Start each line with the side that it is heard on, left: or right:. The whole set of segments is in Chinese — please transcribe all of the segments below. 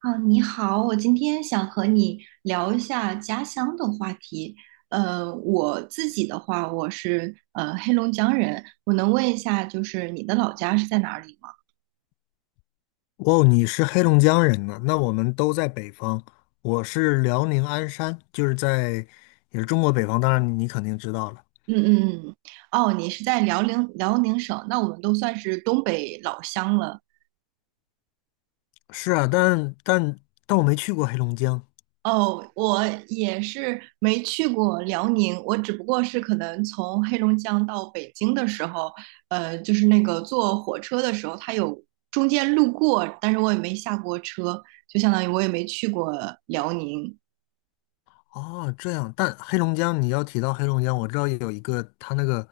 right: 啊，你好，我今天想和你聊一下家乡的话题。我自己的话，我是黑龙江人，我能问一下，就是你的老家是在哪里吗？
left: 哦，你是黑龙江人呢？那我们都在北方。我是辽宁鞍山，就是在也是中国北方，当然你肯定知道了。
right: 嗯嗯嗯，哦，你是在辽宁省那我们都算是东北老乡了。
left: 是啊，但我没去过黑龙江。
right: 哦，我也是没去过辽宁，我只不过是可能从黑龙江到北京的时候，就是那个坐火车的时候，它有中间路过，但是我也没下过车，就相当于我也没去过辽宁。
left: 哦，这样，但黑龙江你要提到黑龙江，我知道有一个他那个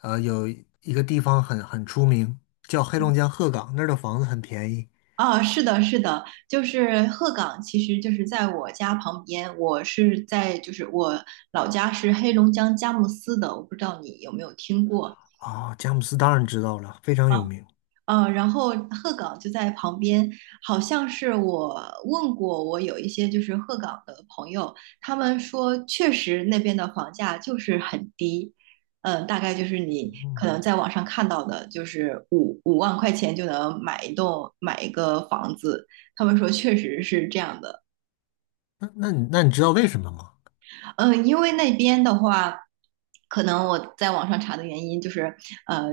left: 有一个地方很出名，叫黑龙江鹤岗，那儿的房子很便宜。
right: 啊，是的，是的，就是鹤岗，其实就是在我家旁边，我是在就是我老家是黑龙江佳木斯的，我不知道你有没有听过。
left: 啊、佳木斯当然知道了，非常
right: 啊。
left: 有名。
right: 然后鹤岗就在旁边，好像是我问过我有一些就是鹤岗的朋友，他们说确实那边的房价就是很低，嗯、大概就是你可
left: 嗯，
right: 能在网上看到的，就是五万块钱就能买一个房子，他们说确实是这样的。
left: 那你知道为什么吗？
right: 嗯，因为那边的话，可能我在网上查的原因就是，呃，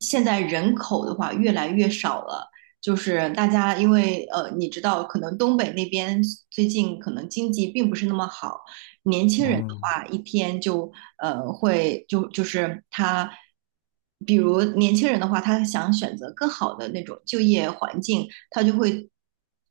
right: 现在人口的话越来越少了，就是大家因为你知道，可能东北那边最近可能经济并不是那么好，年轻人的
left: 嗯。
right: 话一天就呃，会就就是他，比如年轻人的话，他想选择更好的那种就业环境，他就会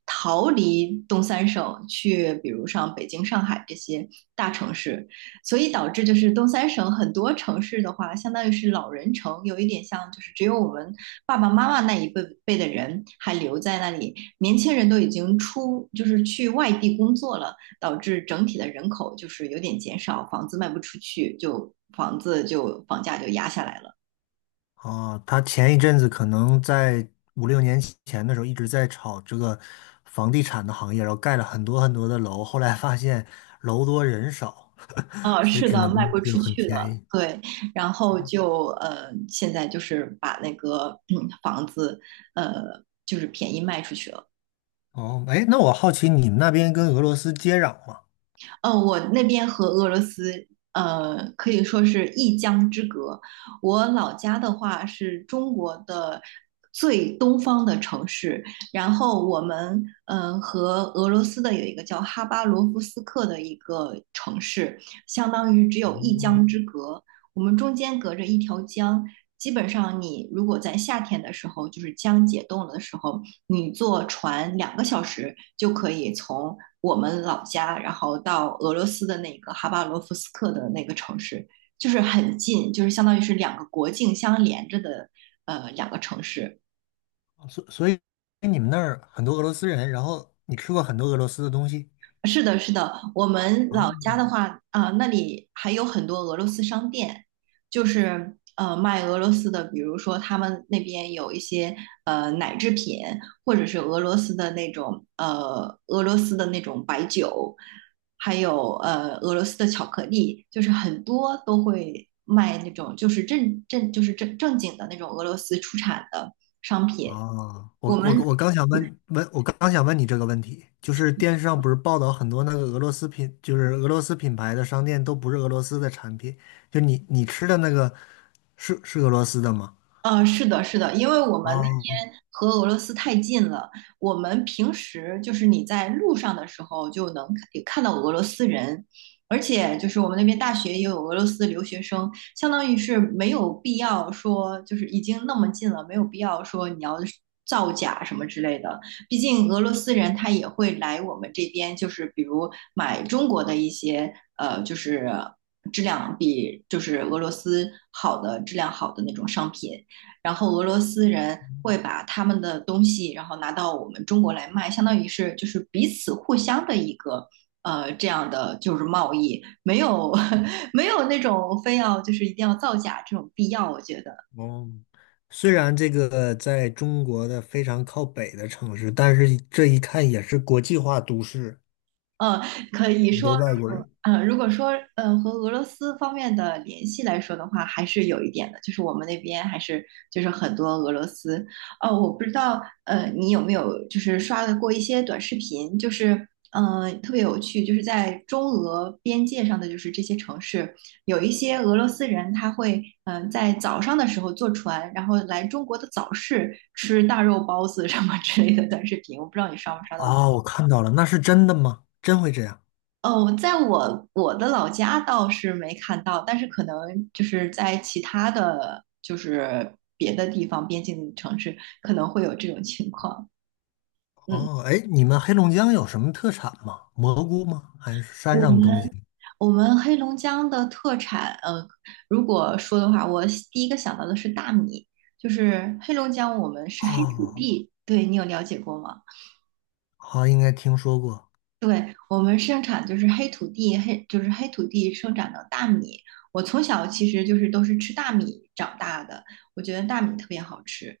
right: 逃离东三省，去比如像北京、上海这些大城市，所以导致就是东三省很多城市的话，相当于是老人城，有一点像就是只有我们爸爸妈妈那一辈的人还留在那里，年轻人都已经出就是去外地工作了。导致整体的人口就是有点减少，房子卖不出去，就房子就房价就压下来了。
left: 哦，他前一阵子可能在五六年前的时候一直在炒这个房地产的行业，然后盖了很多很多的楼，后来发现楼多人少，
right: 啊，
left: 所以
right: 是
left: 只
right: 的，
left: 能
right: 卖不
left: 就
right: 出
left: 很
right: 去
left: 便
right: 了，
left: 宜。
right: 对，然后就现在就是把那个房子呃就是便宜卖出去了。
left: 哦，哎，那我好奇你们那边跟俄罗斯接壤吗？
right: 我那边和俄罗斯可以说是一江之隔。我老家的话是中国的最东方的城市，然后我们嗯、和俄罗斯的有一个叫哈巴罗夫斯克的一个城市，相当于只有一
left: 嗯，
right: 江之隔。我们中间隔着一条江，基本上你如果在夏天的时候，就是江解冻了的时候，你坐船两个小时就可以从我们老家，然后到俄罗斯的那个哈巴罗夫斯克的那个城市，就是很近，就是相当于是两个国境相连着的两个城市。
left: 所以你们那儿很多俄罗斯人，然后你吃过很多俄罗斯的东西
right: 是的，是的，我们
left: 啊？
right: 老家的话，啊、那里还有很多俄罗斯商店，就是卖俄罗斯的，比如说他们那边有一些奶制品，或者是俄罗斯的那种白酒，还有俄罗斯的巧克力，就是很多都会卖那种就是正正经的那种俄罗斯出产的商品。
left: 哦，
right: 我
left: 我我
right: 们
left: 我刚想问问，我刚想问你这个问题，就是电视上不是报道很多那个俄罗斯品，就是俄罗斯品牌的商店都不是俄罗斯的产品，就你吃的那个是俄罗斯的吗？
right: 是的，是的，因为我们那
left: 哦
right: 边和俄罗斯太近了，我们平时就是你在路上的时候就能看到俄罗斯人，而且就是我们那边大学也有俄罗斯留学生，相当于是没有必要说就是已经那么近了，没有必要说你要是造假什么之类的，毕竟俄罗斯人他也会来我们这边，就是比如买中国的一些就是比俄罗斯质量好的那种商品。然后俄罗斯人会把他们的东西，然后拿到我们中国来卖，相当于是就是彼此互相的一个这样的就是贸易，没有 没有那种非要就是一定要造假这种必要，我觉得。
left: 哦，虽然这个在中国的非常靠北的城市，但是这一看也是国际化都市，
right: 呃，可以
left: 很
right: 说，
left: 多外国人。
right: 如果说和俄罗斯方面的联系来说的话，还是有一点的，就是我们那边还是就是很多俄罗斯。我不知道你有没有就是刷的过一些短视频，就是特别有趣，就是在中俄边界上的就是这些城市，有一些俄罗斯人他会嗯、在早上的时候坐船，然后来中国的早市吃大肉包子什么之类的短视频，我不知道你刷没刷到。
left: 哦，我看到了，那是真的吗？真会这样？
right: 哦，在我的老家倒是没看到，但是可能就是在其他的就是别的地方边境城市可能会有这种情况。嗯，
left: 哦，哎，你们黑龙江有什么特产吗？蘑菇吗？还是山
right: 我
left: 上的
right: 们
left: 东西？
right: 我们黑龙江的特产，如果说的话，我第一个想到的是大米，就是黑龙江我们是黑土
left: 哦，
right: 地，对你有了解过吗？
left: 好，应该听说过。
right: 对，我们生产就是黑土地，黑就是黑土地生长的大米。我从小其实就是都是吃大米长大的，我觉得大米特别好吃。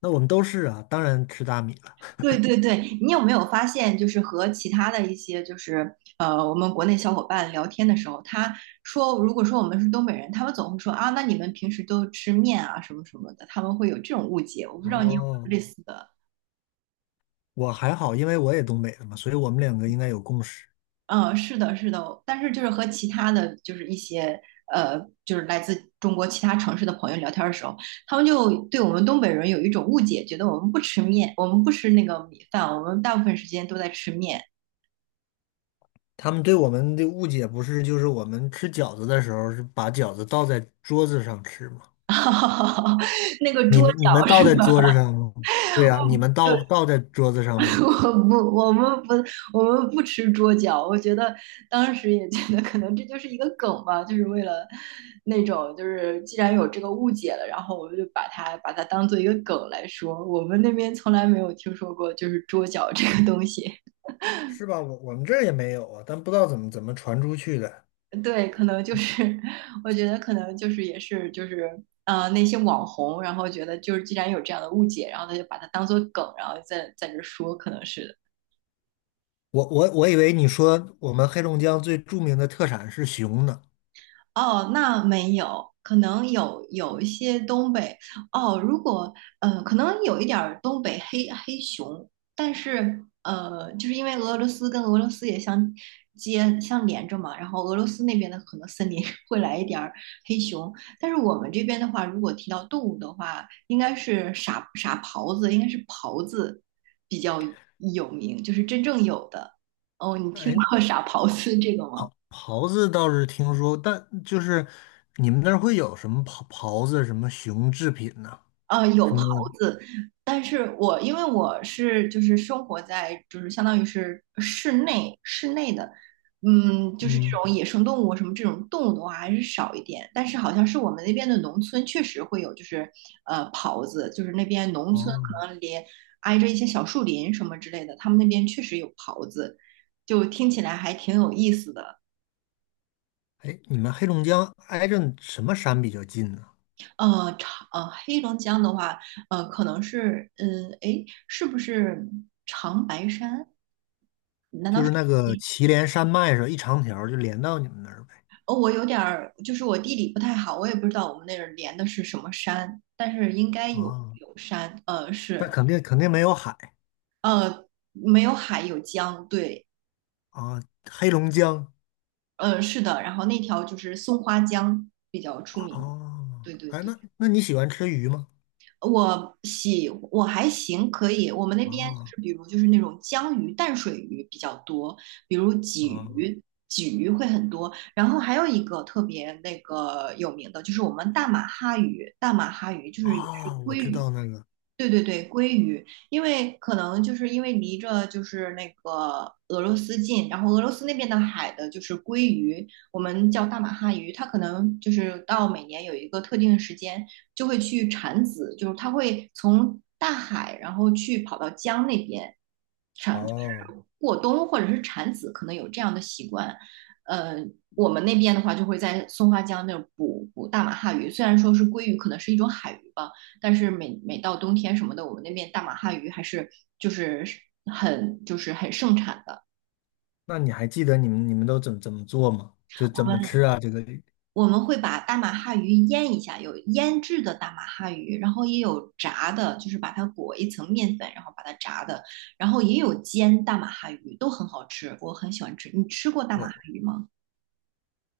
left: 那我们都是啊，当然吃大米了。
right: 对对对，你有没有发现，就是和其他的一些我们国内小伙伴聊天的时候，他说，如果说我们是东北人，他们总会说啊，那你们平时都吃面啊什么什么的，他们会有这种误解。我不知道你有没
left: 哦，
right: 有类似的。
left: 我还好，因为我也东北的嘛，所以我们两个应该有共识。
right: 嗯，是的，是的，但是就是和其他的就是一些就是来自中国其他城市的朋友聊天的时候，他们就对我们东北人有一种误解，觉得我们不吃面，我们不吃那个米饭，我们大部分时间都在吃面，
left: 他们对我们的误解不是，就是我们吃饺子的时候是把饺子倒在桌子上吃吗？
right: 那个
left: 你
right: 桌
left: 们你们
right: 角
left: 倒
right: 是。
left: 在桌子上吗？对呀，你们倒在桌子 上吗？
right: 我不，我们不，我们不吃桌脚。我觉得当时也觉得，可能这就是一个梗吧，就是为了那种，就是既然有这个误解了，然后我们就把它当做一个梗来说。我们那边从来没有听说过就是桌脚这个东西。
left: 是吧？我们这儿也没有啊，但不知道怎么传出去的。
right: 对，可能就是，我觉得可能就是也是就是，那些网红，然后觉得就是既然有这样的误解，然后他就把它当做梗，然后在这说，可能是。
left: 我以为你说我们黑龙江最著名的特产是熊呢。
right: 哦，那没有，可能有有一些东北。哦，如果可能有一点儿东北黑熊，但是就是因为俄罗斯也相连着嘛，然后俄罗斯那边的可能森林 会来一点儿黑熊，但是我们这边的话，如果提到动物的话，应该是傻狍子，应该是狍子比较有名，就是真正有的。哦，你听
left: 哎，
right: 过 傻狍子这个吗？
left: 袍子倒是听说，但就是你们那儿会有什么袍袍子、什么熊制品呢、
right: 有
left: 什
right: 狍
left: 么
right: 子，但是我因为我是就是生活在就是相当于是室内的，嗯，就是这
left: 嗯
right: 种野生动物什么这种动物的话还是少一点，但是好像是我们那边的农村确实会有就是狍子，就是那边农村
left: 哦，
right: 可能连挨着一些小树林什么之类的，他们那边确实有狍子，就听起来还挺有意思的。
left: 哎，你们黑龙江挨着什么山比较近呢？
right: 黑龙江的话，可能是，嗯，诶，是不是长白山？难道
left: 就是那
right: 是？
left: 个祁连山脉上一长条儿就连到你们那儿呗。
right: 哦，我有点儿，就是我地理不太好，我也不知道我们那儿连的是什么山，但是应该
left: 啊，
right: 有山，
left: 那
right: 是，
left: 肯定没有海
right: 呃，没有海，有江，对，
left: 啊，黑龙江
right: 是的，然后那条就是松花江比较出名，
left: 哦，
right: 对对
left: 哎，
right: 对。
left: 那那你喜欢吃鱼吗？
right: 我还行，可以。我们那边就
left: 啊
right: 是比如就是那种江鱼、淡水鱼比较多，比如鲫
left: 啊
right: 鱼，鲫鱼会很多。然后还有一个特别那个有名的，就是我们大马哈鱼，大马哈鱼就是也
left: 啊，我知道那个
right: 对对对，鲑鱼，因为可能就是因为离着就是那个俄罗斯近，然后俄罗斯那边的海的就是鲑鱼，我们叫大马哈鱼，它可能就是到每年有一个特定的时间就会去产子，就是它会从大海然后去跑到江那边，
left: 哦。
right: 过冬或者是产子可能有这样的习惯，呃，我们那边的话就会在松花江那儿捕大马哈鱼，虽然说是鲑鱼，可能是一种海鱼吧，但是每每到冬天什么的，我们那边大马哈鱼还是就是很盛产的。
left: 那你还记得你们都怎么做吗？就
right: 我
left: 怎么
right: 们
left: 吃啊？这个
right: 我们会把大马哈鱼腌一下，有腌制的大马哈鱼，然后也有炸的，就是把它裹一层面粉，然后把它炸的，然后也有煎大马哈鱼，都很好吃，我很喜欢吃。你吃过大马
left: 我
right: 哈鱼吗？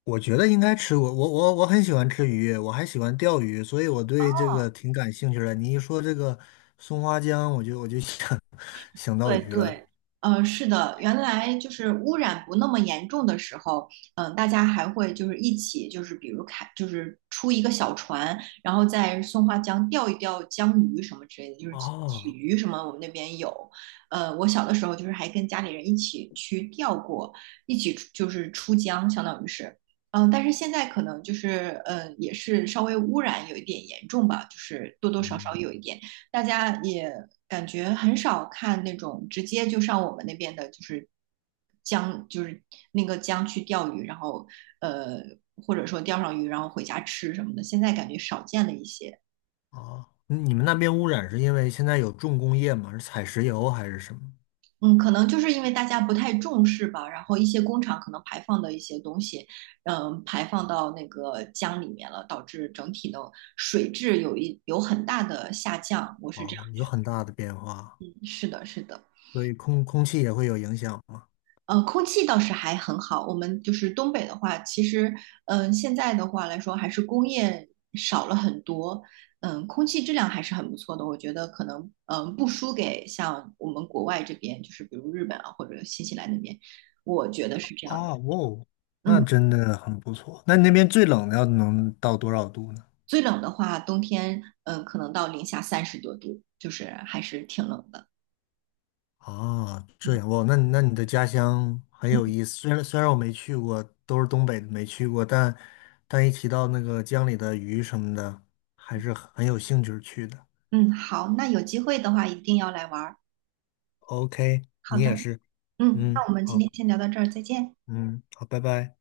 left: 我觉得应该吃，我很喜欢吃鱼，我还喜欢钓鱼，所以我对这个挺感兴趣的。你一说这个松花江，我就想 想到
right: 对
left: 鱼了。
right: 对，是的，原来就是污染不那么严重的时候，大家还会就是一起，就是比如开，就是出一个小船，然后在松花江钓一钓江鱼什么之类的，就是鲫
left: 哦，
right: 鱼什么，我们那边有。我小的时候就是还跟家里人一起去钓过，一起出就是出江，相当于是。但是现在可能就是，也是稍微污染有一点严重吧，就是多多少少
left: 嗯，
right: 有一点。大家也感觉很少看那种直接就上我们那边的，就是江，就是那个江去钓鱼，然后呃，或者说钓上鱼，然后回家吃什么的，现在感觉少见了一些。
left: 哦，你们那边污染是因为现在有重工业吗？是采石油还是什么？
right: 嗯，可能就是因为大家不太重视吧，然后一些工厂可能排放的一些东西，嗯，排放到那个江里面了，导致整体的水质有很大的下降。我是这样
left: 哦，有
right: 觉
left: 很大的变化，
right: 得，是的，是的。
left: 所以空气也会有影响吗？
right: 空气倒是还很好。我们就是东北的话，其实，现在的话来说，还是工业少了很多，空气质量还是很不错的。我觉得可能，不输给像我们国外这边，就是比如日本啊或者新西兰那边，我觉得是这样的。
left: 哦，哦，那
right: 嗯，
left: 真的很不错。那你那边最冷的要能到多少度呢？
right: 最冷的话，冬天，可能到零下30多度，就是还是挺冷的。
left: 啊，这样
right: 嗯
left: 哇，那你的家乡很
right: 嗯
left: 有意思。虽然我没去过，都是东北的没去过，但但一提到那个江里的鱼什么的，还是很有兴趣去的。
right: 嗯，好，那有机会的话一定要来玩儿。
left: OK,
right: 好
left: 你也
right: 的，
left: 是。
right: 嗯，那
left: 嗯，
right: 我们今
left: 好，
right: 天先聊到这儿，再见。
left: 嗯，好，拜拜。